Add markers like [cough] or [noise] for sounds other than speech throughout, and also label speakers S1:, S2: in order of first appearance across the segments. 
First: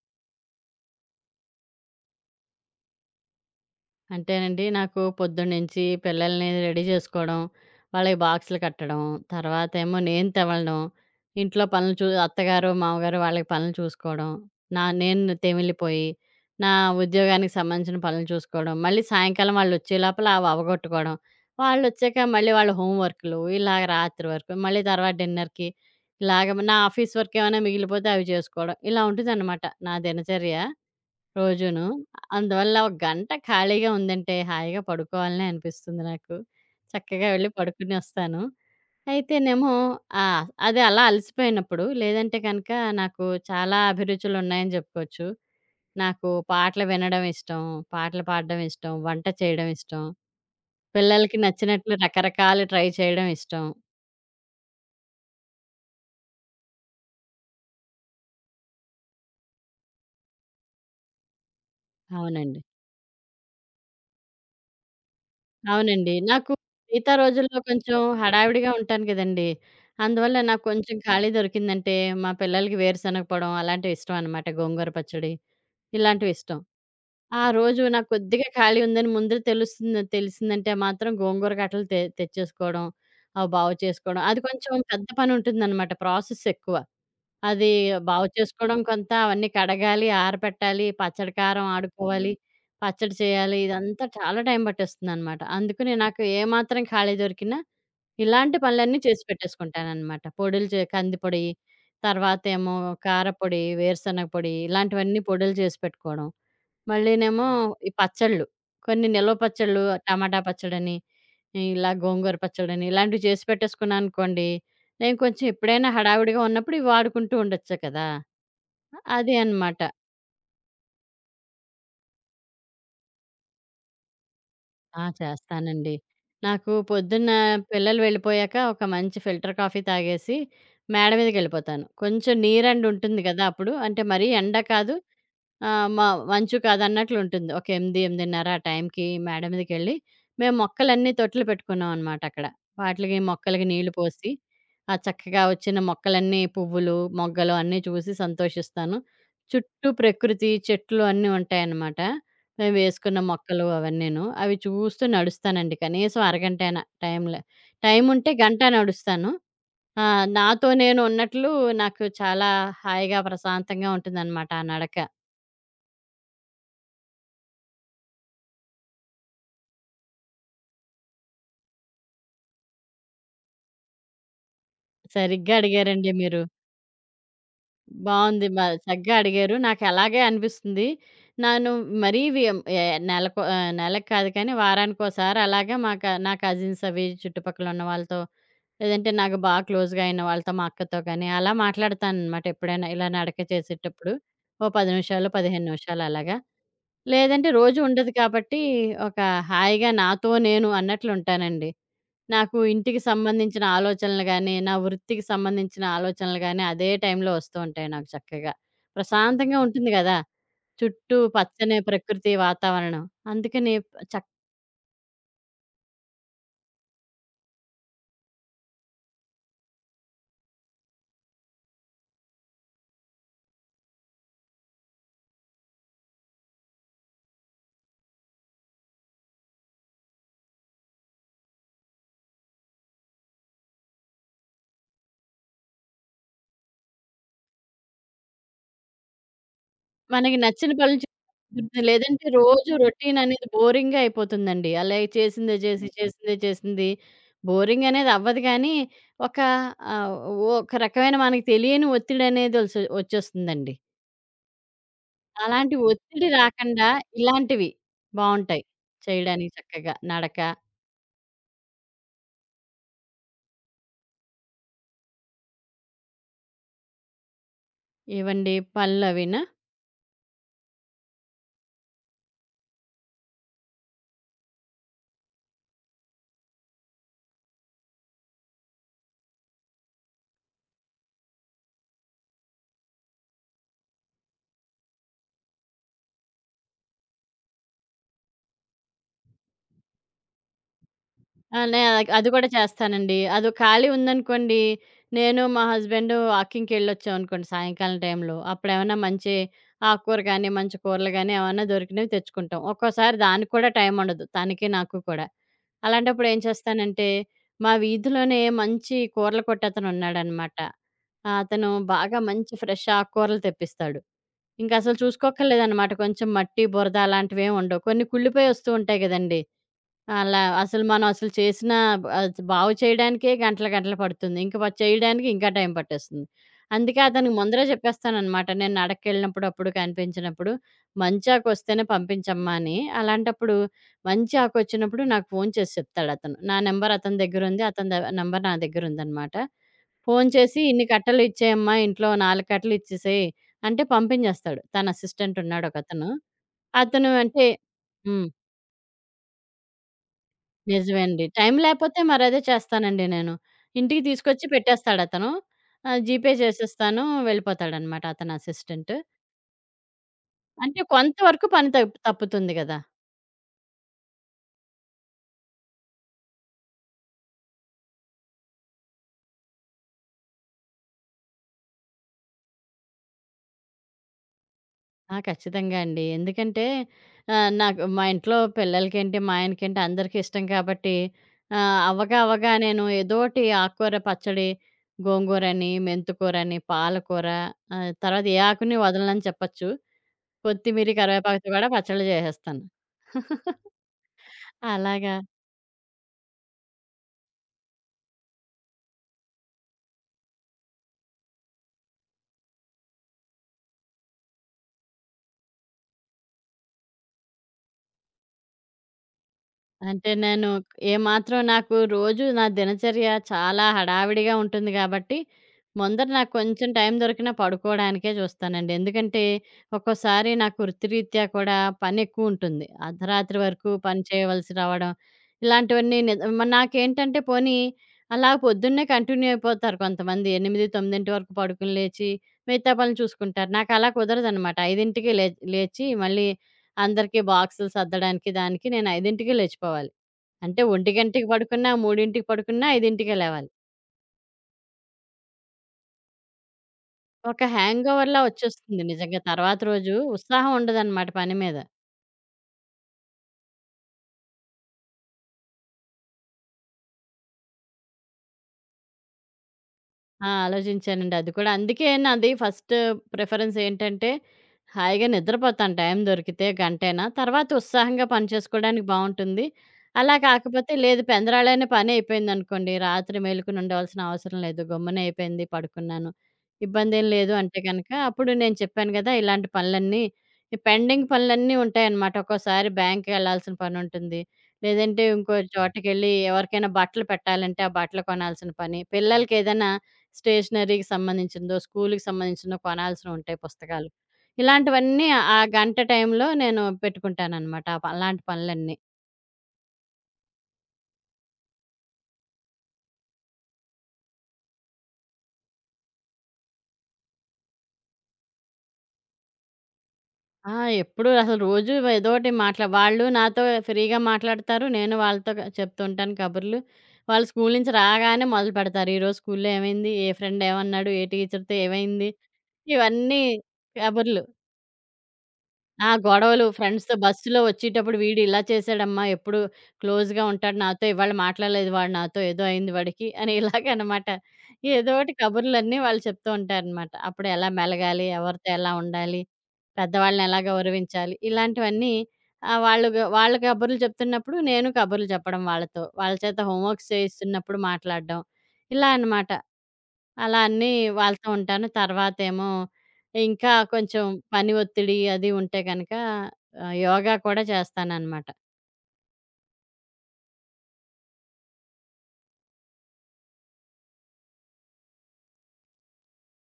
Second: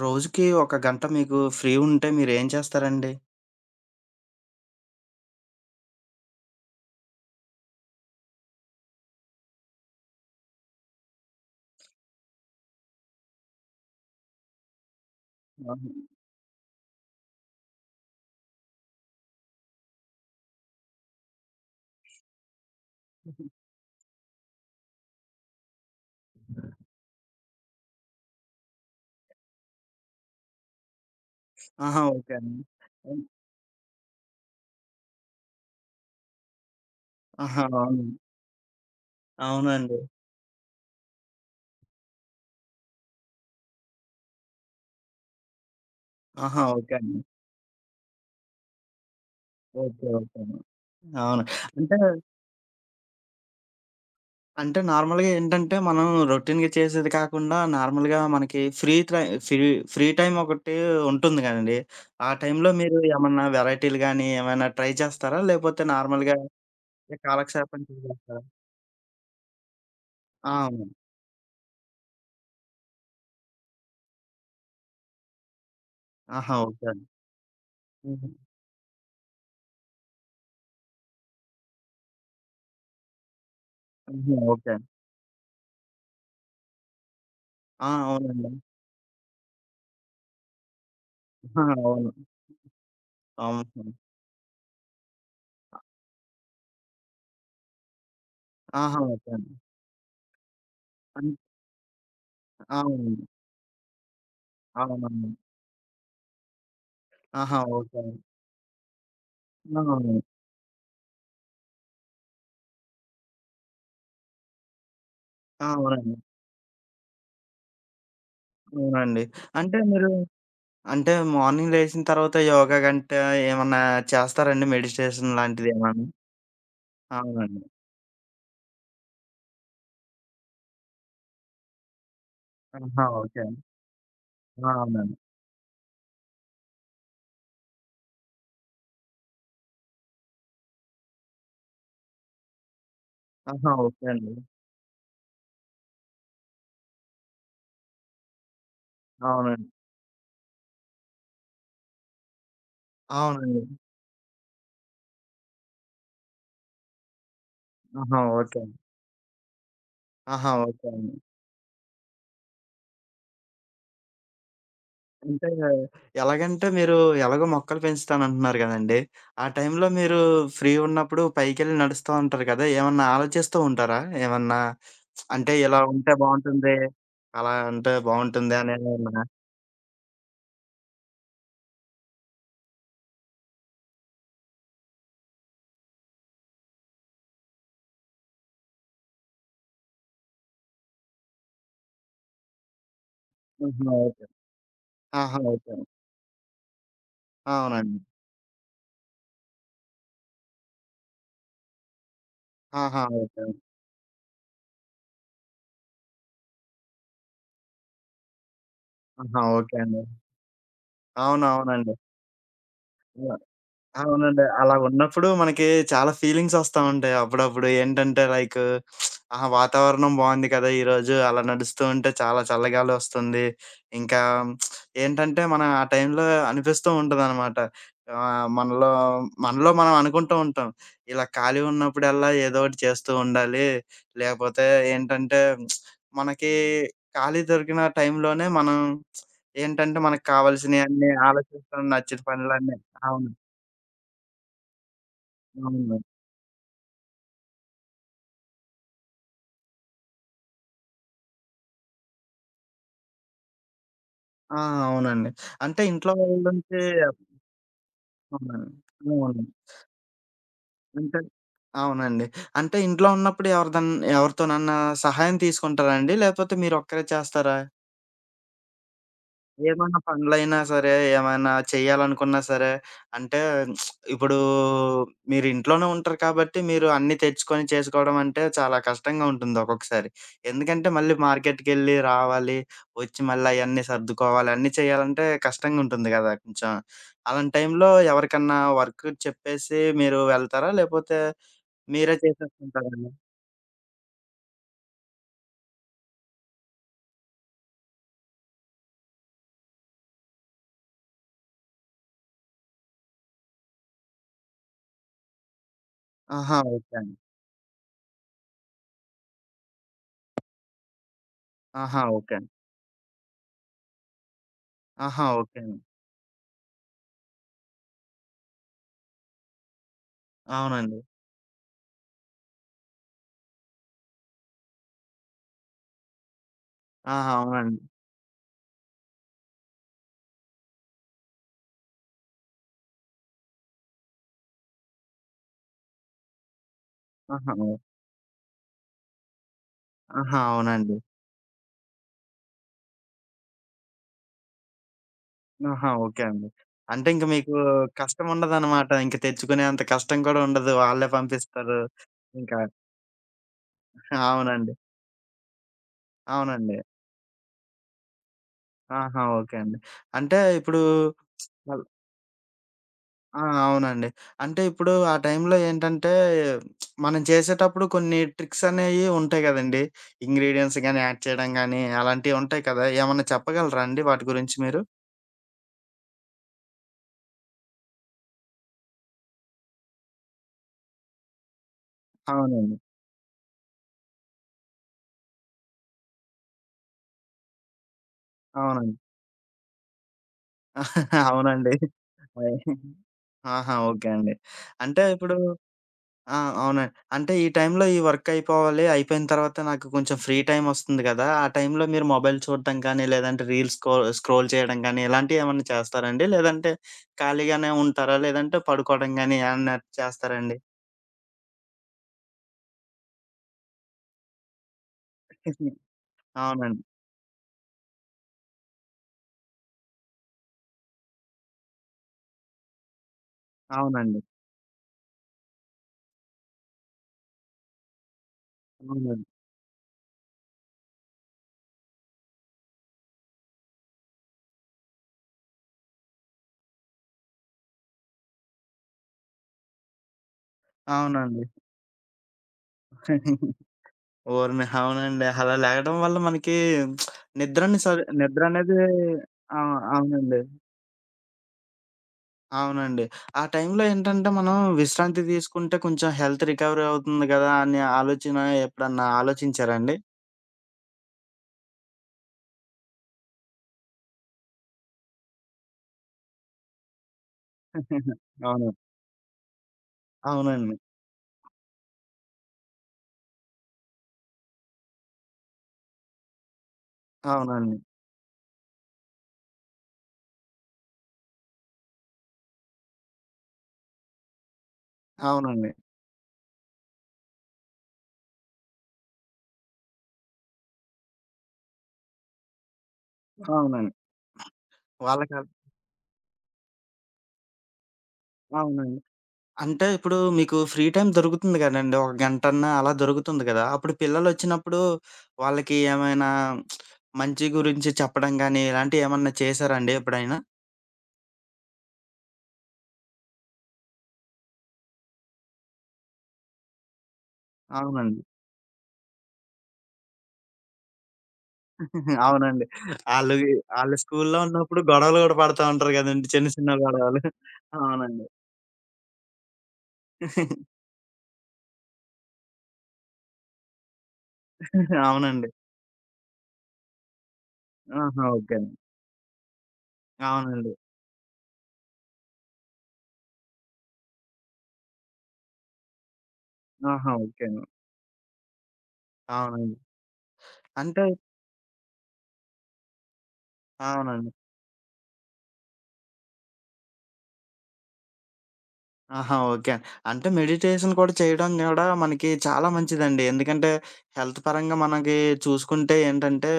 S1: రోజుకి ఒక గంట మీకు ఫ్రీ ఉంటే మీరేం చేస్తారండి?
S2: అంటేనండి నాకు పొద్దున్నుంచి పిల్లల్ని రెడీ చేసుకోవడం, వాళ్ళకి బాక్సులు కట్టడం, తర్వాతేమో నేను తెవలడం, ఇంట్లో పనులు అత్తగారు, మామగారు వాళ్ళకి పనులు చూసుకోవడం, నేను
S1: ఆహా!
S2: తెమిలిపోయి, నా ఉద్యోగానికి సంబంధించిన పనులు చూసుకోవడం, మళ్ళీ సాయంకాలం వాళ్ళొచ్చే లోపల అవి అవగొట్టుకోవడం, వాళ్ళొచ్చాక మళ్ళీ వాళ్ళ హోమ్ వర్కులు, ఇలాగ రాత్రి వరకు, మళ్ళీ తర్వాత డిన్నర్‌కి, ఇలాగ నా ఆఫీస్ వర్క్ ఏమైనా మిగిలిపోతే అవి చేసుకోవడం, ఇలా ఉంటుందన్నమాట నా దినచర్య. రోజును.
S1: ఆహా! ఓకే అండి.
S2: అందువల్ల ఒక
S1: హ్మ్.
S2: గంట ఖాళీగా ఉందంటే హాయిగా పడుకోవాలనే అనిపిస్తుంది నాకు. చక్కగా వెళ్లి
S1: ఆహా! అవును.
S2: పడుకునొస్తాను. అయితేనేమో
S1: అవునండి.
S2: అది అలా అలసిపోయినప్పుడు లేదంటే కనుక నాకు చాలా అభిరుచులున్నాయని చెప్పుకోవచ్చు. నాకు
S1: ఆహా!
S2: పాటలు
S1: ఓకే అండి.
S2: వినడం ఇష్టం, పాటలు పాడడం ఇష్టం, వంట చేయడం ఇష్టం,
S1: ఓకే. ఓకే అండి.
S2: పిల్లలకి
S1: అవును.
S2: నచ్చినట్లు
S1: అంటే,
S2: రకరకాలు ట్రై చేయడం ఇష్టం.
S1: అంటే నార్మల్‌గా ఏంటంటే, మనం రొటీన్‌గా చేసేది కాకుండా నార్మల్‌గా మనకి free try free free time ఒకటి ఉంటుంది కదండీ! ఆ
S2: అవునండి.
S1: టైంలో మీరు ఏమన్నా వెరైటీలు గాని, ఏమైనా ట్రై చేస్తారా? లేపోతే
S2: అవునండి.
S1: నార్మల్‌గా
S2: నాకు మిగతా రోజుల్లో
S1: కాలక్షేపం
S2: కొంచెం
S1: చేసేస్తారా?
S2: హడావిడిగా ఉంటాను కదండీ! అందువల్ల
S1: ఆ!
S2: నాకు
S1: అవును.
S2: కొంచెం ఖాళీ దొరికిందంటే, మా పిల్లలకి వేరుశనగ పొడం అలాంటివి ఇష్టం అనమాట. గోంగూర పచ్చడి ఇలాంటివి
S1: ఆహా!
S2: ఇష్టం.
S1: ఓకే అండి.
S2: ఆ! రోజు నాకు
S1: హుహు.
S2: కొద్దిగా ఖాళీ ఉందని ముందర తెలుస్తుంది తెలిసిందంటే మాత్రం గోంగూర కట్టలు తెచ్చేసుకోవడం, అవి బాగు చేసుకోవడం.
S1: హుహు.
S2: అది కొంచెం
S1: ఓకే.
S2: పెద్ద పని ఉంటుందనమాట. ప్రాసెస్ ఎక్కువ. అది
S1: ఆ!
S2: బాగు
S1: అవునండి.
S2: చేసుకోవడం కొంత, అవన్నీ కడగాలి, ఆరబెట్టాలి, పచ్చడి
S1: ఆ!
S2: కారం
S1: అవును.
S2: ఆడుకోవాలి, పచ్చడి చేయాలి.
S1: అవును.
S2: ఇదంతా చాలా టైం పట్టేస్తుందనమాట. అందుకని నాకు ఏమాత్రం ఖాళీ దొరికినా ఇలాంటి పనులన్నీ
S1: ఆహా!
S2: చేసి
S1: ఓకే అండి.
S2: పెట్టేసుకుంటాననమాట. పొడులు చే
S1: అన్
S2: కందిపొడి, తర్వాతేమో
S1: అవునండి.
S2: కారపొడి, వేరుశనగ పొడి ఇలాంటివన్నీ
S1: అవునవును.
S2: పొడులు చేసి పెట్టుకోవడం. మళ్ళీనేమో
S1: ఆహా!
S2: ఈ
S1: ఓకే అండి.
S2: పచ్చళ్ళు, కొన్ని నిల్వ
S1: ఆ!
S2: పచ్చళ్ళు
S1: అవును.
S2: టమాటా పచ్చడని, ఇలా గోంగూర పచ్చడని ఇలాంటివి చేసి పెట్టేసుకున్నాననుకోండి, నేను కొంచెం
S1: ఆ!
S2: ఎప్పుడైనా
S1: అవునండి.
S2: హడావిడిగా ఉన్నప్పుడు ఇవి వాడుకుంటూ ఉండొచ్చు కదా!
S1: అవునండి.
S2: అది
S1: అంటే
S2: అనమాట.
S1: మీరు అంటే మార్నింగ్ లేచిన తర్వాత యోగా గంట ఏమన్నా చేస్తారండి?
S2: ఆ!
S1: మెడిటేషన్ లాంటిది
S2: చేస్తానండి.
S1: ఏమన్నా?
S2: నాకు పొద్దున్న
S1: అవునండి.
S2: పిల్లలు వెళ్ళిపోయాక ఒక మంచి ఫిల్టర్ కాఫీ తాగేసి మేడ మీదకెళ్ళిపోతాను. కొంచెం
S1: ఆహా!
S2: నీరండుంటుంది
S1: ఓకే
S2: గదా!
S1: అండి.
S2: అప్పుడు. అంటే మరీ ఎండ
S1: ఆ!
S2: కాదు.
S1: అవునండి.
S2: ఆ! మ మంచు కాదన్నట్లుంటుంది. ఒక 8, 8:30 ఆ టైంకి మేడ మీదకెళ్ళి, మేము మొక్కలన్నీ తొట్లులో పెట్టుకున్నామనమాట అక్కడ. వాటిలకి, మొక్కలకి
S1: ఆహా!
S2: నీళ్లు
S1: ఓకే
S2: పోసి,
S1: అండి.
S2: ఆ చక్కగా వచ్చిన మొక్కలన్నీ పువ్వులు, మొగ్గలు అన్నీ చూసి సంతోషిస్తాను.
S1: అవునండి.
S2: చుట్టూ ప్రకృతి, చెట్లు అన్నీ ఉంటాయనమాట. మేము వేసుకున్న
S1: అవునండి.
S2: మొక్కలు అవన్నీను. అవి చూస్తూ నడుస్తానండి. కనీసం అరగంటైనా
S1: ఆహా!
S2: టైముంటే
S1: ఓకే
S2: గంట
S1: అండి.
S2: నడుస్తాను. ఆ!
S1: ఆహా!
S2: నాతో
S1: ఓకే
S2: నేను
S1: అండి.
S2: ఉన్నట్లు నాకు చాలా హాయిగా, ప్రశాంతంగా ఉంటుందనమాట ఆ నడక.
S1: అంటే ఎలాగంటే మీరు ఎలాగో మొక్కలు పెంచుతానంటున్నారు గదండీ! ఆ టైంలో మీరు ఫ్రీ ఉన్నప్పుడు పైకెళ్ళి నడుస్తా ఉంటారు కదా! ఏమన్నా ఆలోచిస్తూ ఉంటారా? ఏమన్నా అంటే
S2: సరిగ్గా
S1: ఇలా
S2: అడిగారండి
S1: ఉంటే
S2: మీరు.
S1: బావుంటుంది. అలా ఉంటే
S2: బావుంది.
S1: బావుంటుంది
S2: చక్కగా
S1: అనేదేమన్నా?
S2: అడిగారు. నాకలాగే అనిపిస్తుంది. నాను మరీ వి ఎ నెలకు నెలకు కాదు కానీ వారానికోసారి అలాగా మా క నా కజిన్స్ అవి చుట్టుపక్కల ఉన్న వాళ్ళతో, లేదంటే నాకు బాగా క్లోజ్‌గా అయిన వాళ్ళతో, మా అక్కతో కానీ అలా మాట్లాడతాననమాట ఎప్పుడైనా ఇలా నడక
S1: ఆహా!
S2: చేసేటప్పుడు.
S1: ఓకే.
S2: ఓ 10 నిమిషాలు,
S1: ఆహా!
S2: 15
S1: ఓకే.
S2: నిమిషాలు అలాగా. లేదంటే రోజు
S1: అవునండి.
S2: ఉండదు కాబట్టి ఒక హాయిగా నాతో నేను అన్నట్లుంటానండి. నాకు ఇంటికి
S1: ఆహా! ఓకే.
S2: సంబంధించిన ఆలోచనలు గానీ, నా వృత్తికి సంబంధించిన ఆలోచనలు గానీ, అదే టైంలో వస్తూ ఉంటాయి నాకు చక్కగా.
S1: ఆహా!
S2: ప్రశాంతంగా
S1: ఓకే
S2: ఉంటుంది
S1: అండి.
S2: గదా! చుట్టూ పచ్చని
S1: అవునవునండి.
S2: ప్రకృతి వాతావరణం. అందుకని చక్
S1: అవునండి. అలా ఉన్నప్పుడు మనకి చాలా ఫీలింగ్సొస్తా ఉంటాయి అప్పుడప్పుడు. ఏంటంటే లైక్ ఆహా! వాతావరణం బావుంది కదా! ఈరోజు అలా నడుస్తూ ఉంటే చాలా చల్లగాలొస్తుంది. ఇంకా ఏంటంటే మనం ఆ టైంలో అనిపిస్తూ ఉంటదనమాట. మనలో మనలో మనం అనుకుంటూ ఉంటాం. ఇలా ఖాళీ ఉన్నప్పుడల్లా ఏదో ఒకటి చేస్తూ ఉండాలి. లేపోతే ఏంటంటే మనకి ఖాళీ దొరికిన టైంలోనే మనం ఏంటంటే మనకు
S2: మనకి నచ్చిన పనులు
S1: కావాల్సినయన్నీ ఆలోచిస్తాం.
S2: చే
S1: నచ్చిన
S2: లేదంటే రోజు
S1: పనులన్నీ.
S2: రొటీన్
S1: అవును.
S2: అనేది బోరింగ్‌గా అయిపోతుందండి. అలాగే చేసిందే చేసి,
S1: అవును.
S2: చేసిందే చేసింది బోరింగ్ అనేది అవ్వదు గానీ, ఒక ఆహ్, ఒక రకమైన మనకు తెలియని ఒత్తిడనేదొల్స్ వచ్చేస్తుందండి.
S1: ఆ! అవునండి.
S2: అలాంటి
S1: అంటే ఇంట్లో
S2: ఒత్తిడి
S1: వాళ్ళ నుంచే
S2: రాకండా ఇలాంటివి బావుంటాయి.
S1: అవునండి. అవును.
S2: చేయడానికి చక్కగా నడక,
S1: అంటే అవునండి. అంటే ఇంట్లో ఉన్నప్పుడు ఎవరితోనన్నా సహాయం తీసుకుంటారా అండి? లేపోతే మీరొక్కరే చేస్తారా?
S2: ఏవండీ పనులవినా?
S1: ఏమన్నా పనులైనా సరే, ఏమైనా చేయాలనుకున్నా సరే, అంటే ఇప్పుడు మీరు ఇంట్లోనే ఉంటారు కాబట్టి, మీరు అన్నీ తెచ్చుకొని చేసుకోవడం అంటే చాలా కష్టంగా ఉంటుంది ఒక్కొక్కసారి. ఎందుకంటే మళ్ళీ మార్కెట్‌కెళ్ళి రావాలి, వచ్చి మళ్ళీ అయన్నీ సర్దుకోవాలి, అన్నీ చేయాలంటే కష్టంగా ఉంటుంది గదా! కొంచెం. అలాంటి టైంలో ఎవరికన్నా వర్క్ చెప్పేసి మీరు వెళ్తారా? లేపోతే
S2: ఆ! నే
S1: మీరే
S2: అది కూడా
S1: చేసేసుకుంటారండి?
S2: చేస్తానండి. అదో ఖాళీ ఉందనుకోండి, నేను మా హస్బెండు వాకింగ్‌కెళ్ళొచ్చామనుకోండి సాయంకాలం టైంలో, అప్పుడేమన్నా మంచి ఆకుకూర గానీ, మంచి కూరలు గానీ ఏమన్నా దొరికినవి తెచ్చుకుంటాం. ఒక్కోసారి దానికి కూడా టైముండదు తనకి, నాకు కూడా. అలాంటప్పుడు ఏం
S1: ఆహా! ఓకే
S2: చేస్తానంటే,
S1: అండి.
S2: మా వీధిలోనే మంచి కూరల కొట్టతనున్నాడనమాట. అతను
S1: ఆహా!
S2: బాగా
S1: ఓకే అండి.
S2: మంచి ఫ్రెష్ ఆకుకూరలు తెప్పిస్తాడు. ఇంకసలు
S1: ఆహా! ఓకే అండి.
S2: చూసుకోక్కర్లేదనమాట. కొంచెం మట్టి, బురద అలాంటివేం ఉండవు. కొన్ని కుళ్ళిపోయి ఒస్తూ ఉంటాయి గదండీ! అలా అసలు
S1: అవునండి.
S2: మనం అసలు చేసిన బాగు చేయడానికే గంటలు, గంటలు పడుతుంది. ఇంక వ చేయడానికి ఇంకా టైం పట్టేస్తుంది. అందుకే
S1: ఆహా!
S2: అతనికి ముందరే
S1: అవునండి.
S2: జెప్పేస్తాననమాట. నేను నడక్కెళ్ళినప్పుడు అప్పుడు కనిపించినప్పుడు, మంచాకొస్తేనే పంపించమ్మా అని. అలాంటప్పుడు మంచి ఆకొచ్చినప్పుడు నాకు ఫోను చేసి చెప్తాడతను. నా నంబర్ అతని
S1: ఆహా!
S2: దగ్గరుంది.
S1: ఓకే.
S2: అతని ద నంబర్ నా దగ్గరుందనమాట. ఫోను
S1: ఆహా!
S2: చేసి, "ఇన్ని
S1: అవునండి.
S2: కట్టలు ఇచ్చేయమ్మా, ఇంట్లో 4 కట్టలు ఇచ్చేసేయి" అంటే పంపించేస్తాడు. తన అసిస్టెంట్ ఉన్నాడు
S1: ఆహా!
S2: ఒకతను.
S1: ఓకే అండి.
S2: అతను
S1: అంటే
S2: అతను
S1: ఇంక
S2: అంటే
S1: మీకు
S2: హ్మ్.
S1: కష్టముండదనమాట. ఇంక తెచ్చుకునే అంత కష్టం కూడా ఉండదు. వాళ్ళే
S2: నిజమేండి. టైం
S1: పంపిస్తారు.
S2: లేపోతే మరదే
S1: ఇంకా
S2: చేస్తానండి నేను. ఇంటికి తీసుకొచ్చి
S1: అవునండి.
S2: పెట్టేస్తాడతను. జీపే
S1: అవునండి.
S2: చేసేస్తాను వెళ్ళిపోతాడనమాట అతను అసిస్టెంట్.
S1: ఆహా! ఓకే అండి. అంటే ఇప్పుడు
S2: అంటే కొంతవరకు పని
S1: అల్
S2: తప్పుతుంది గదా!
S1: ఆ! అవునండి. అంటే ఇప్పుడు ఆ టైంలో ఏంటంటే, మనం చేసేటప్పుడు కొన్ని ట్రిక్స్ అనేయి ఉంటాయి గదండీ. ఇంగ్రీడియెంట్స్ గాని, యాడ్ చేయడం గాని అలాంటియి ఉంటాయి కదా! ఏమన్నా చెప్పగలరా అండి వాటి గురించి మీరు?
S2: ఆ! ఖచ్చితంగా అండి. ఎందుకంటే నాకు మా ఇంట్లో పిల్లలకేంటి, మా ఆయనకేంటి అందరికీ ఇష్టం కాబట్టి అవ్వగా అవ్వగా
S1: అవునండి.
S2: నేను ఏదోటి ఆకుకూర పచ్చడి, గోంగూరని, మెంతికూరని, పాలకూర తర్వాత ఏ ఆకుని
S1: అవునండి.
S2: వదలనని చెప్పొచ్చు. కొత్తిమీర, కరివేపాకుతో కూడా
S1: అవునండి.
S2: పచ్చళ్ళు
S1: మరి
S2: చేసేస్తాను. [laughs]
S1: ఆహా! ఓకే అండి. అంటే
S2: అలాగా.
S1: ఇప్పుడు ఆ! అవునండి. అంటే ఈ టైంలో ఈ వర్క్ అయిపోవాలి. అయిపోయిన తర్వాత నాకు కొంచెం ఫ్రీ టైమ్ వస్తుంది కదా! ఆ టైంలో మీరు మొబైల్ చూడటం కానీ, లేదంటే రీల్స్ స్క్రోల్ చేయడం గానీ, ఇలాంటివి ఏమన్నా చేస్తారండి? లేదంటే ఖాళీగానే ఉంటారా? లేదంటే పడుకోవడం గానీ ఏమన్నా
S2: అంటే నేను
S1: చేస్తారండి?
S2: ఏమాత్రం నాకు రోజు నా దినచర్య చాలా హడావిడిగా ఉంటుంది కాబట్టి, ముందర నాకు కొంచెం
S1: అవునండి.
S2: టైం దొరికినా పడుకోవడానికే చూస్తానండి. ఎందుకంటే, ఒక్కోసారి నాకు వృత్తిరీత్యా కూడా పని ఎక్కువుంటుంది. అర్ధరాత్రి వరకు పని
S1: అవునండి.
S2: చేయవలసి రావడం, ఇలాంటివన్నీ ని మ నాకేంటంటే పోనీ అలా పొద్దున్నే
S1: అవునండి.
S2: కంటిన్యూ అయిపోతారు కొంతమంది. 8, 9 వరకు పడుకొని లేచి మిగతా పనులు చూసుకుంటారు. నాకలా కుదరదనమాట. 5కి లే లేచి మళ్ళీ అందరికీ బాక్సులు సర్దడానికి దానికి నేను 5కి లేచిపోవాలి. అంటే 1కి
S1: అవునండి.
S2: పడుకున్నా, 3కి పడుకున్నా 5కే లేవాలి.
S1: ఓరిని! అవునండి. అలా లెగడం వల్ల మనకి
S2: ఒక హ్యాంగోవర్‌లా
S1: నిద్ర అనేది
S2: వచ్చేస్తుంది నిజంగా.
S1: ఆ!
S2: తర్వాత రోజు
S1: అవునండి.
S2: ఉత్సాహం ఉండదనమాట పని మీద.
S1: అవునండి. ఆ టైంలో ఏంటంటే మనం విశ్రాంతి తీసుకుంటే కొంచెం హెల్త్ రికవరీ అవుతుంది గదా! అనే ఆలోచన ఎప్పుడన్నా ఆలోచించారా అండి?
S2: ఆ! ఆలోచించానండి. అది కూడా అందుకే నాది ఫస్ట్ ప్రిఫరెన్స్ ఏంటంటే, హాయిగా నిద్రపోతాను టైం దొరికితే గంటైనా. తర్వాత ఉత్సాహంగా పని
S1: అవును.
S2: చేసుకోవడానికి బావుంటుంది. అలా కాకపోతే
S1: అవునండి.
S2: లేదు పెందరాళైన పని అయిపోయిందనుకోండి, రాత్రి మేలుకొని ఉండవలసిన అవసరం లేదు. గమ్మున అయిపోయింది పడుకున్నాను. ఇబ్బందేం లేదు అంటే
S1: అవునండి.
S2: గనక, అప్పుడు నేను చెప్పాను గదా! ఇలాంటి పనులన్నీ ఈ పెండింగ్ పనులన్నీ ఉంటాయన్నమాట. ఒక్కోసారి బ్యాంక్‌కెళ్ళాల్సిన పనుంటుంది. లేదంటే ఇంకో
S1: అవునండి. అవునండి.
S2: చోటకెళ్ళి ఎవరికైనా బట్టలు పెట్టాలంటే, ఆ బట్టలు కొనాల్సిన పని. పిల్లలకేదైనా స్టేషనరీకి సంబంధించిందో, స్కూలుకి సంబంధించినో కొనాల్సినుంటాయి పుస్తకాలు.
S1: అవునండి.
S2: ఇలాంటివన్నీ ఆ
S1: వాళ్ళకల్
S2: గంట టైంలో నేను పెట్టుకుంటాననమాట. ఆ ప అలాంటి పనులన్నీ.
S1: అవునండి. అంటే ఇప్పుడు మీకు ఫ్రీ టైమ్ దొరుకుతుంది కదండీ! ఒక గంటన్నా అలా దొరుకుతుంది కదా! అప్పుడు పిల్లలొచ్చినప్పుడు వాళ్ళకి ఏమైనా మంచి గురించి చెప్పడం గాని, ఇలాంటియేమన్నా చేశారా అండి ఎప్పుడైనా?
S2: ఆ! ఎప్పుడూ అసలు రోజు ఏదోటి వాళ్ళు నాతో ఫ్రీగా మాట్లాడతారు. నేను వాళ్ళతో చెప్తుంటాను కబుర్లు. వాళ్ళు స్కూలు నుంచి
S1: అవునండి.
S2: రాగానే మొదలుపెడతారు. ఈరోజు స్కూలులో ఏమైంది? ఏ ఫ్రెండ్ ఏమన్నాడు? ఏ టీచర్‌తో ఏమైంది?
S1: [laughs] అవునండి.
S2: ఇవన్నీ
S1: ఆళ్ళు వి ఆళ్ళు
S2: కబుర్లు.
S1: స్కూల్లో ఉన్నప్పుడు గొడవలు గూడా పడతా
S2: ఆ!
S1: ఉంటారు గదండీ!
S2: గొడవలు
S1: చిన్న చిన్న
S2: ఫ్రెండ్స్‌తో
S1: గొడవలు.
S2: బస్సులో వచ్చేటప్పుడు వీడు
S1: అవునండి.
S2: ఇలా చేశాడమ్మా! ఎప్పుడు క్లోజ్‌గా
S1: [laughs]
S2: ఉంటాడు నాతో. ఇవాళ మాట్లాడలేదు వాడు నాతో. ఏదో అయింది వాడికి అని [laughs] ఇలాగనమాట. ఏదో ఒకటి
S1: అవునండి.
S2: కబుర్లన్నీ వాళ్ళు చెప్తూ ఉంటారనమాట. అప్పుడు ఎలా మెలగాలి?
S1: ఆహా!
S2: ఎవరితో
S1: ఓకే
S2: ఎలా
S1: అండి.
S2: ఉండాలి? పెద్దవాళ్ళని ఎలా
S1: అవునండి.
S2: గౌరవించాలి? ఇలాంటివన్నీ వాళ్ళు కబుర్లు చెప్తున్నప్పుడు నేను కబుర్లు చెప్పడం వాళ్ళతో. వాళ్ళ చేత హోంవర్క్స్
S1: ఆహా! ఓకే
S2: చేయిస్తున్నప్పుడు
S1: అండి.
S2: మాట్లాడడం ఇలా అనమాట.
S1: అవునండి.
S2: అలా అన్నీ
S1: అంటే
S2: వాళ్ళతో ఉంటాను. తర్వాతేమో ఇంకా కొంచెం
S1: అవునండి.
S2: పని ఒత్తిడి అది ఉంటే గనక యోగా కూడా చేస్తాననమాట.
S1: ఆహా! ఓకే. అంటే మెడిటేషన్ కూడా చేయడం గూడా మనకి చాలా మంచిదండి. ఎందుకంటే హెల్త్ పరంగా మనకి చూసుకుంటే ఏంటంటే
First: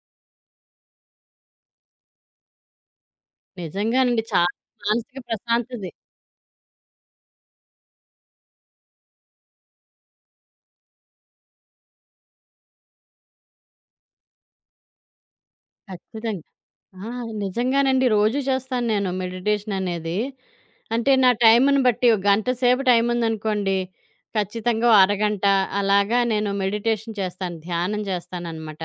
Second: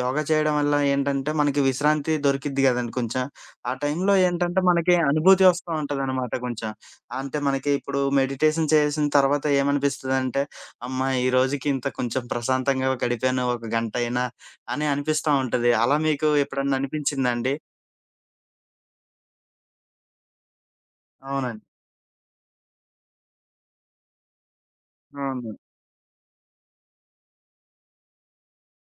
S1: యోగా చేయడం వల్ల ఏంటంటే మనకి విశ్రాంతి దొరికిద్ది గదండీ కొంచెం. ఆ టైంలో
S2: నిజంగానండి చాలా
S1: ఏంటంటే మనకి
S2: మానసిక
S1: అనుభూతి వస్తా
S2: ప్రశాంతది.
S1: ఉంటదనమాట కొంచెం. అంటే మనకి ఇప్పుడు మెడిటేషన్ చేసిన తర్వాత ఏమనిపిస్తదంటే అమ్మా! ఈ రోజుకి ఇంత కొంచెం ప్రశాంతంగా గడిపాను ఒక గంటయినా అని అనిపిస్తా ఉంటది. అలా మీకు
S2: ఖచ్చితంగా.
S1: ఎప్పుడన్నా
S2: ఆ!
S1: అనిపించిందా అండి?
S2: నిజంగానండి. రోజూ చేస్తాను నేను మెడిటేషన్ అనేది. అంటే నా
S1: అవునండి.
S2: టైముని బట్టి ఒక గంట సేపు టైం ఉందనుకోండి. ఖచ్చితంగా ఓ అరగంట
S1: అవును.
S2: అలాగా నేను మెడిటేషన్ చేస్తాను. ధ్యానం చేస్తాననమాట.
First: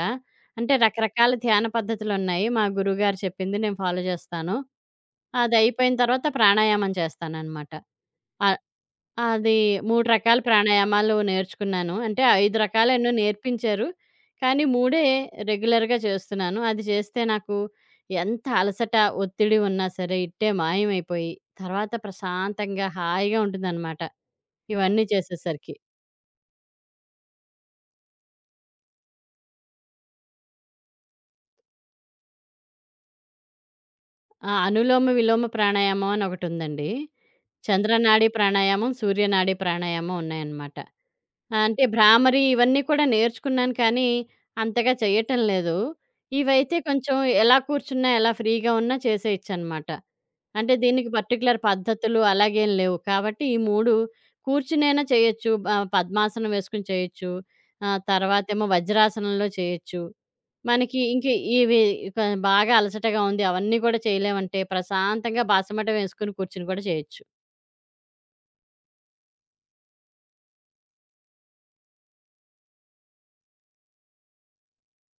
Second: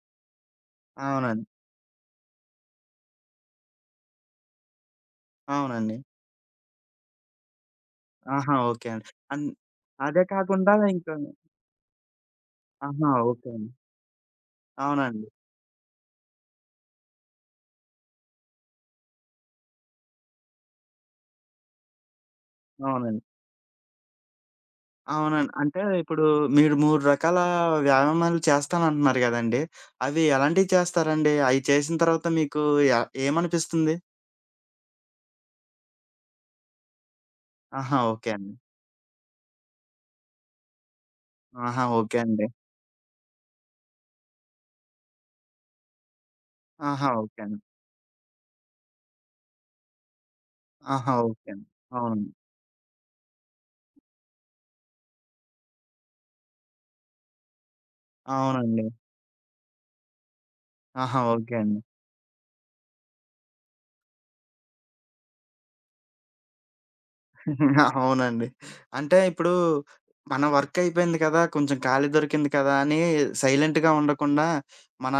S2: అంటే రకరకాల
S1: అవునండి.
S2: ధ్యాన పద్ధతులున్నాయి. మా గురువుగారు చెప్పింది నేను ఫాలో చేస్తాను. అదయిపోయిన
S1: అవునండి.
S2: తర్వాత ప్రాణాయామం చేస్తాననమాట. ఆ
S1: ఆహా! ఓకే అండి. అన్
S2: అది 3
S1: అదే
S2: రకాల
S1: కాకుండా
S2: ప్రాణాయామాలు
S1: ఇంకా
S2: నేర్చుకున్నాను. అంటే 5 రకాలేన్నో
S1: ఆహా! ఓకే అండి.
S2: నేర్పించారు. కానీ 3
S1: అవునండి.
S2: రెగ్యులర్‌గా చేస్తున్నాను. అది చేస్తే నాకు ఎంత అలసట, ఒత్తిడి ఉన్నా సరే ఇట్టే మాయమైపోయి, తర్వాత ప్రశాంతంగా
S1: అవునండి.
S2: హాయిగా ఉంటుందనమాట. ఇవన్నీ
S1: అవునండి.
S2: చేసేసరికి.
S1: అంటే ఇప్పుడు మీరు 3 రకాల వ్యాయామాలు చేస్తానంటున్నారు గదండీ! అవి ఎలాంటివి చేస్తారండి? అయి చేసిన తర్వాత మీకు ఎ ఏమనిపిస్తుంది?
S2: ఆ! అనులోమ, విలోమ ప్రాణాయామం అని ఒకటుందండి.
S1: ఆహా!
S2: చంద్రనాడి
S1: ఓకే అండి.
S2: ప్రాణాయామం, సూర్యనాడి ప్రాణాయామం ఉన్నాయన్నమాట. ఆ!
S1: ఆహా!
S2: అంటే
S1: ఓకే
S2: భ్రామరి
S1: అండి.
S2: ఇవన్నీ కూడా నేర్చుకున్నాను కానీ, అంతగా చేయటం లేదు. ఇవైతే
S1: ఆహా!
S2: కొంచెం
S1: ఓకే
S2: ఎలా
S1: అండి.
S2: కూర్చున్నా, ఎలా ఫ్రీగా ఉన్నా చేసేయొచ్చనమాట. అంటే దీనికి
S1: ఆహా! ఓకే
S2: పర్టిక్యులర్
S1: అండి.
S2: పద్ధతులు
S1: అవును.
S2: అలాగేం లేవు. కాబట్టి ఈ 3 కూర్చునైనా చేయొచ్చు. పద్మాసనం వేసుకొని చేయొచ్చు. తర్వాతేమో
S1: అవునండి.
S2: వజ్రాసనంలో చేయొచ్చు. మనకి
S1: ఆహా!
S2: ఇంక
S1: ఓకే అండి.
S2: ఇవి క బాగా అలసటగా ఉంది అవన్నీ కూడా చేయలేమంటే, ప్రశాంతంగా బాసమటం వేసుకొని కూర్చుని కూడా చేయొచ్చు.
S1: అవునండి. అంటే ఇప్పుడు మన వర్క్ అయిపోయింది కదా! కొంచెం ఖాళీ దొరికింది కదా! అని సైలెంట్‌గా ఉండకుండా, మన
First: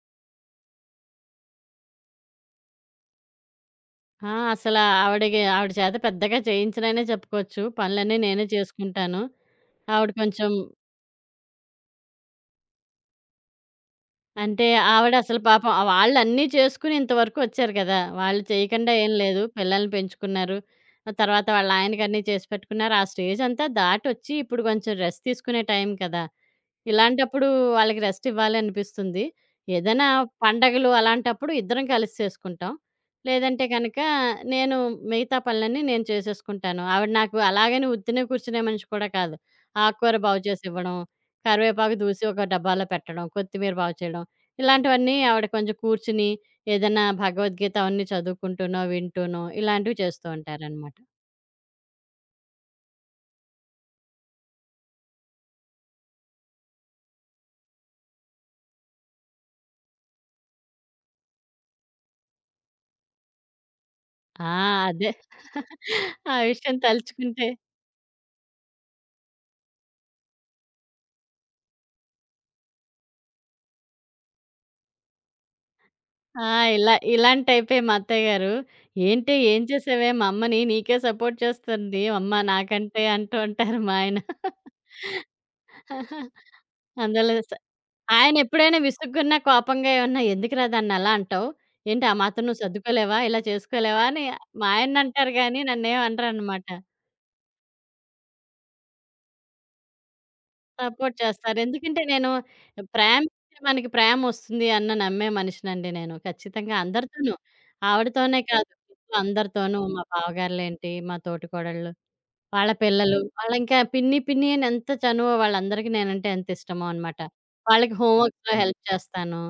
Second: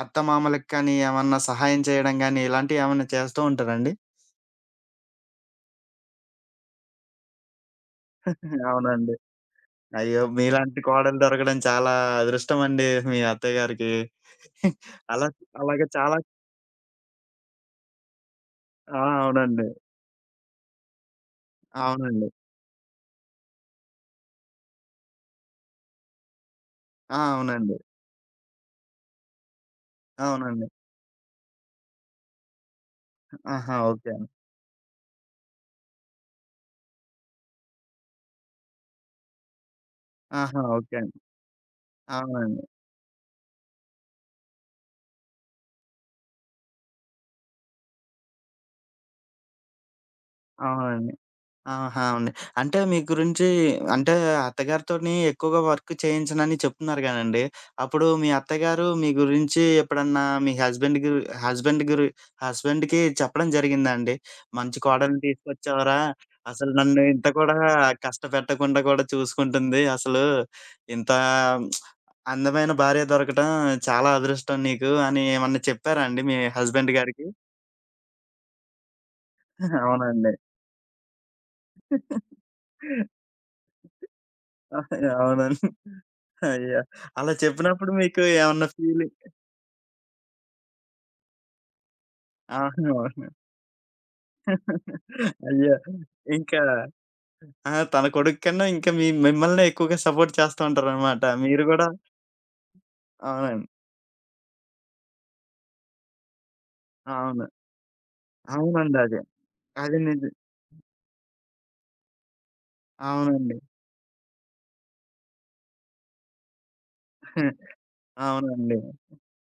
S1: అత్తమామలకి కానీ, ఏమన్నా సహాయం చేయడం గానీ, ఇలాంటివి ఏమన్నా చేస్తూ ఉంటారండి?
S2: ఆ! అసలా ఆవిడకి ఆవిడ చేత పెద్దగా చేయించననే చెప్పుకోవచ్చు. పనులన్నీ నేనే
S1: అవునండి.
S2: చేసుకుంటాను. ఆవిడ
S1: అయ్యో!
S2: కొంచెం
S1: మీలాంటి కోడలు దొరకడం చాలా అదృష్టం అండి మీ అత్తయ్య గారికి.
S2: అంటే
S1: [laughs]
S2: ఆవిడ
S1: అలా
S2: అసలు పాపం
S1: అలాగే చాలా
S2: వాళ్ళన్నీ చేసుకొని ఇంతవరకు వచ్చారు కదా! వాళ్ళు చేయకుండా
S1: ఆ!
S2: ఏం లేదు.
S1: అవునండి.
S2: పిల్లల్ని పెంచుకున్నారు. ఆ తర్వాత వాళ్ళ ఆయనకి అన్నీ
S1: అవునండి.
S2: చేసి పెట్టుకున్నారు. ఆ స్టేజ్ అంతా దాటొచ్చి ఇప్పుడు కొంచెం రెస్ట్ తీసుకునే టైం కదా!
S1: ఆ!
S2: ఇలాంటప్పుడు
S1: అవునండి.
S2: వాళ్ళకి రెస్ట్ ఇవ్వాలనిపిస్తుంది. ఏదైనా
S1: అవునండి.
S2: పండగలు అలాంటప్పుడు ఇద్దరం కలిసి చేసుకుంటాం. లేదంటే
S1: ఆహా!
S2: గనక
S1: ఓకే అండి.
S2: నేను మిగతా పనులన్నీ నేను చేసేసుకుంటాను. ఆవిడ నాకు అలాగని ఉత్తినే కూర్చునే మనిషి కూడా కాదు. ఆకుకూర బాగు
S1: ఆహా! ఓకే
S2: చేసివ్వడం,
S1: అండి.
S2: కరివేపాకు దూసి ఒక
S1: అవునండి.
S2: డబ్బాలో పెట్టడం, కొత్తిమీర బాగు చేయడం ఇలాంటివన్నీ ఆవిడ కొంచెం కూర్చుని ఏదైనా భగవద్గీత అవన్నీ చదువుకుంటూనో, వింటూనో ఇలాంటివి చేస్తూ ఉంటారనమాట.
S1: అవునండి. ఆహా! అవును. అంటే మీ గురించి అంటే అత్తగారితోని ఎక్కువగా వర్క్ చేయించనని చెప్తున్నారు గానండి. అప్పుడు మీ అత్తగారు మీ గురించి ఎప్పుడన్నా మీ హస్బెండ్‌కి చెప్పడం జరిగిందా అండి?
S2: ఆ!
S1: మంచి
S2: అదే.
S1: కోడలిని
S2: [laughs]
S1: తీసుకొచ్చావురా!
S2: ఆ
S1: అసలు
S2: విషయం
S1: నన్ను ఇంత
S2: తలుచుకుంటే
S1: కూడా కష్టపెట్టకుండా కూడా చూసుకుంటుంది. అసలు ఇంత అందమైన భార్య దొరకటం చాలా అదృష్టం నీకు అని ఏమన్నా చెప్పారా అండి మీ
S2: ఆ!
S1: హస్బెండ్
S2: ఇలా
S1: గారికి?
S2: ఇలాంటి టైపే మా అత్తయ్య గారు. "ఏంటి ఏం
S1: [laughs]
S2: చేసావే మా
S1: అవునండి.
S2: అమ్మని? నీకే సపోర్ట్ చేస్తుంది అమ్మ నాకంటే" అంటూ ఉంటారు మా ఆయన.
S1: అవునండి. అయ్యో! అలా
S2: అందులో స
S1: చెప్పినప్పుడు మీకు
S2: ఆయన
S1: ఏమన్నా
S2: ఎప్పుడైనా
S1: ఫీలింగ్
S2: విసుగ్గున్నా, కోపంగా ఏమన్నా "ఎందుకురా దాన్ని అలా అంటావు? ఏంటి ఆ మాత్రం నువ్వు
S1: అవును.
S2: సర్దుకోలేవా?
S1: అవును.
S2: ఇలా చేసుకోలేవా?" అని మా ఆయన్ని అంటారు గానీ
S1: అయ్యో!
S2: నన్నేం
S1: ఇంకా
S2: అనరనమాట.
S1: ఆ! తన కొడుకు కన్నా ఇంకా మిమ్మల్నే ఎక్కువగా సపోర్ట్ చేస్తా
S2: సపోర్ట్
S1: ఉంటారనమాట.
S2: చేస్తారు.
S1: మీరు గూడా
S2: ఎందుకంటే నేను ప్రేమిస్తే
S1: అవునండి.
S2: మనకి ప్రేమొస్తుంది అన్న నమ్మే మనిషినండి నేను. ఖచ్చితంగా అందరితోనూ.
S1: అవును.
S2: ఆవిడతోనే కాదు
S1: అవునండి.
S2: ఇంట్లో
S1: అదే.
S2: అందరితోనూ
S1: అది
S2: మా
S1: నిజం.
S2: బావగారులేంటి, మా తోటికోడళ్ళు, వాళ్ళ పిల్లలు,
S1: అవునండి.
S2: వాళ్ళింకా పిన్ని అని ఎంత చనువో వాళ్ళందరికీ నేనంటే ఎంత ఇష్టమో అనమాట. వాళ్ళకి హోంవర్క్స్‌లో
S1: అవునండి.
S2: హెల్ప్ చేస్తాను.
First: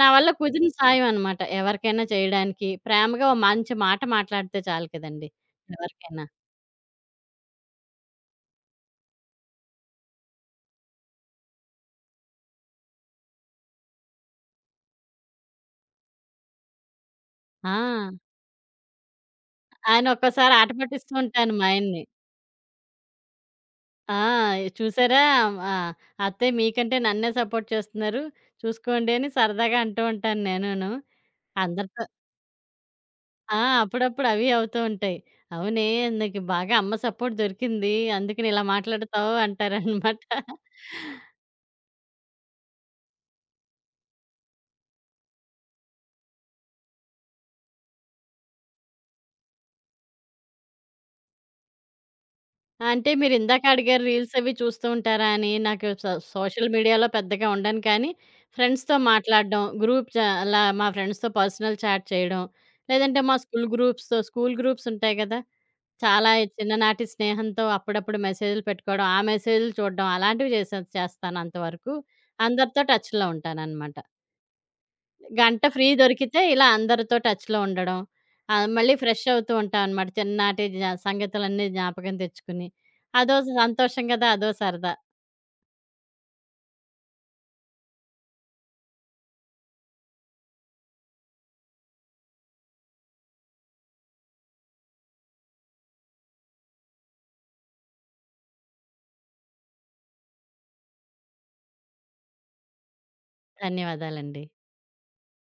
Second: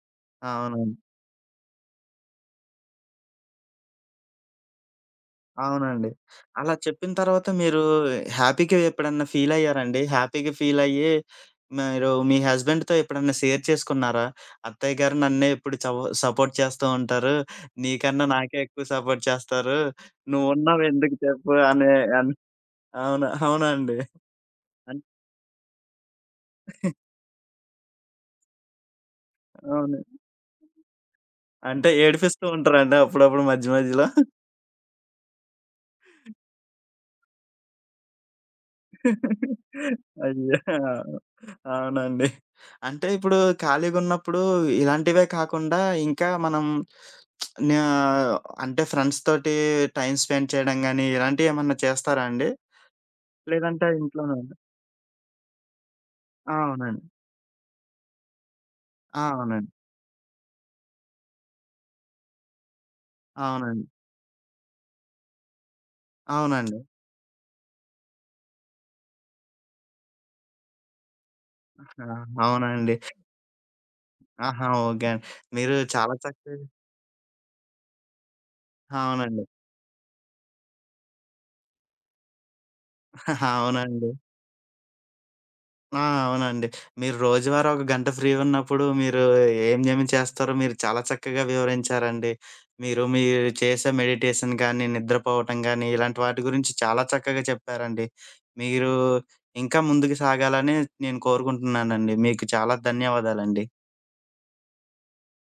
S2: నా వల్ల కుదిరిన
S1: అవునండి.
S2: సాయం అనమాట. ఎవరికైనా చేయడానికి ప్రేమగా ఓ మంచి మాట మాట్లాడితే చాలు కదండీ!
S1: అవునండి.
S2: ఎవరికైనా.
S1: అలా చెప్పిన తర్వాత మీరు హ్యాపీ‌గా ఎప్పుడన్నా ఫీలయ్యారండి? హ్యాపీ‌గా ఫీలయ్యి మీరు మీ హస్బెండ్‌తో ఎప్పుడన్నా షేర్ చేసుకున్నారా? "అత్తయ్య గారు నన్నే ఎప్పుడు సపోర్ట్ చేస్తూ ఉంటారు.
S2: ఆ!
S1: నీకన్నా నాకే ఎక్కువ సపోర్ట్ చేస్తారు.
S2: ఆయన ఒక్కోసారి ఆట
S1: నువ్వున్నావు
S2: పట్టిస్తూ
S1: ఎందుకు
S2: ఉంటాను
S1: చెప్పు"
S2: మా
S1: అనే
S2: ఆయన్ని.
S1: అని అవును. అవునండి.
S2: ఆ!
S1: అన్
S2: చూసారా ఆహ్, అత్తయ్య మీకంటే నన్నే సపోర్ట్ చేస్తున్నారు. చూసుకోండి అని సరదాగా
S1: అవును.
S2: అంటూ ఉంటాను నేనును.
S1: అంటే
S2: అందరితో
S1: ఏడిపిస్తూ ఉంటారండి అప్పుడప్పుడు
S2: ఆ!
S1: మధ్య మధ్యలో?
S2: అప్పుడప్పుడు అవి అవుతూ ఉంటాయి. అవునే నీకు బాగా అమ్మ సపోర్ట్ దొరికింది. అందుకని ఇలా మాట్లాడతావు అంటారనమాట.
S1: అయ్యో! అవునండి. అంటే ఇప్పుడు ఖాళీగున్నప్పుడు ఇలాంటివే కాకుండా ఇంకా మనం న్యా అంటే ఫ్రెండ్స్ తోటి టైమ్ స్పెండ్ చేయడం గాని, ఇలాంటియేమన్నా చేస్తారా అండి?
S2: అంటే మీరు ఇందాక
S1: లేదంటే
S2: అడిగారు రీల్స్ అవి
S1: ఇంట్లోనేనా?
S2: చూస్తూ ఉంటారా అని. నాకు
S1: ఆ!
S2: సోషల్
S1: అవునండి.
S2: మీడియాలో పెద్దగా ఉండను కానీ ఫ్రెండ్స్‌తో
S1: ఆ!
S2: మాట్లాడడం,
S1: అవునండి.
S2: గ్రూప్ చ అలా మా ఫ్రెండ్స్‌తో పర్సనల్ చాట్ చేయడం, లేదంటే మా స్కూల్
S1: అవునండి.
S2: గ్రూప్స్‌తో స్కూల్ గ్రూప్స్ ఉంటాయి కదా! చాలా
S1: అవునండి.
S2: చిన్ననాటి స్నేహంతో అప్పుడప్పుడు మెసేజ్‌లు పెట్టుకోవడం, ఆ మెసేజ్‌లు చూడడం అలాంటివి చేస్తాను అంతవరకు.
S1: ఆ!
S2: అందరితో
S1: అవునండి.
S2: టచ్‌లో ఉంటాననమాట.
S1: ఆహా! ఓకే అండి.
S2: గంట
S1: మీరు
S2: ఫ్రీ
S1: చాలా
S2: దొరికితే
S1: చక్కగా
S2: ఇలా అందరితో టచ్‌లో ఉండడం. మళ్ళీ ఫ్రెష్
S1: అవునండి.
S2: అవుతూ ఉంటాం అనమాట. చిన్ననాటి సంగతులన్నీ జ్ఞాపకం తెచ్చుకుని. అదో సంతోషం
S1: అవునండి.
S2: కదా! అదో సరదా.
S1: ఆ! అవునండి. మీరు రోజువారీ ఒక గంట ఫ్రీ ఉన్నప్పుడు మీరు ఏమేమి చేస్తారో మీరు చాలా చక్కగా వివరించారండి. మీరు మీరు చేసే మెడిటేషన్ గానీ, నిద్రపోవటం గానీ, ఇలాంటి వాటి గురించి చాలా చక్కగా చెప్పారండి. మీరు ఇంకా ముందుకు సాగాలని నేను కోరుకుంటున్నానండి. మీకు చాలా ధన్యవాదాలండి.
S2: ధన్యవాదాలండి.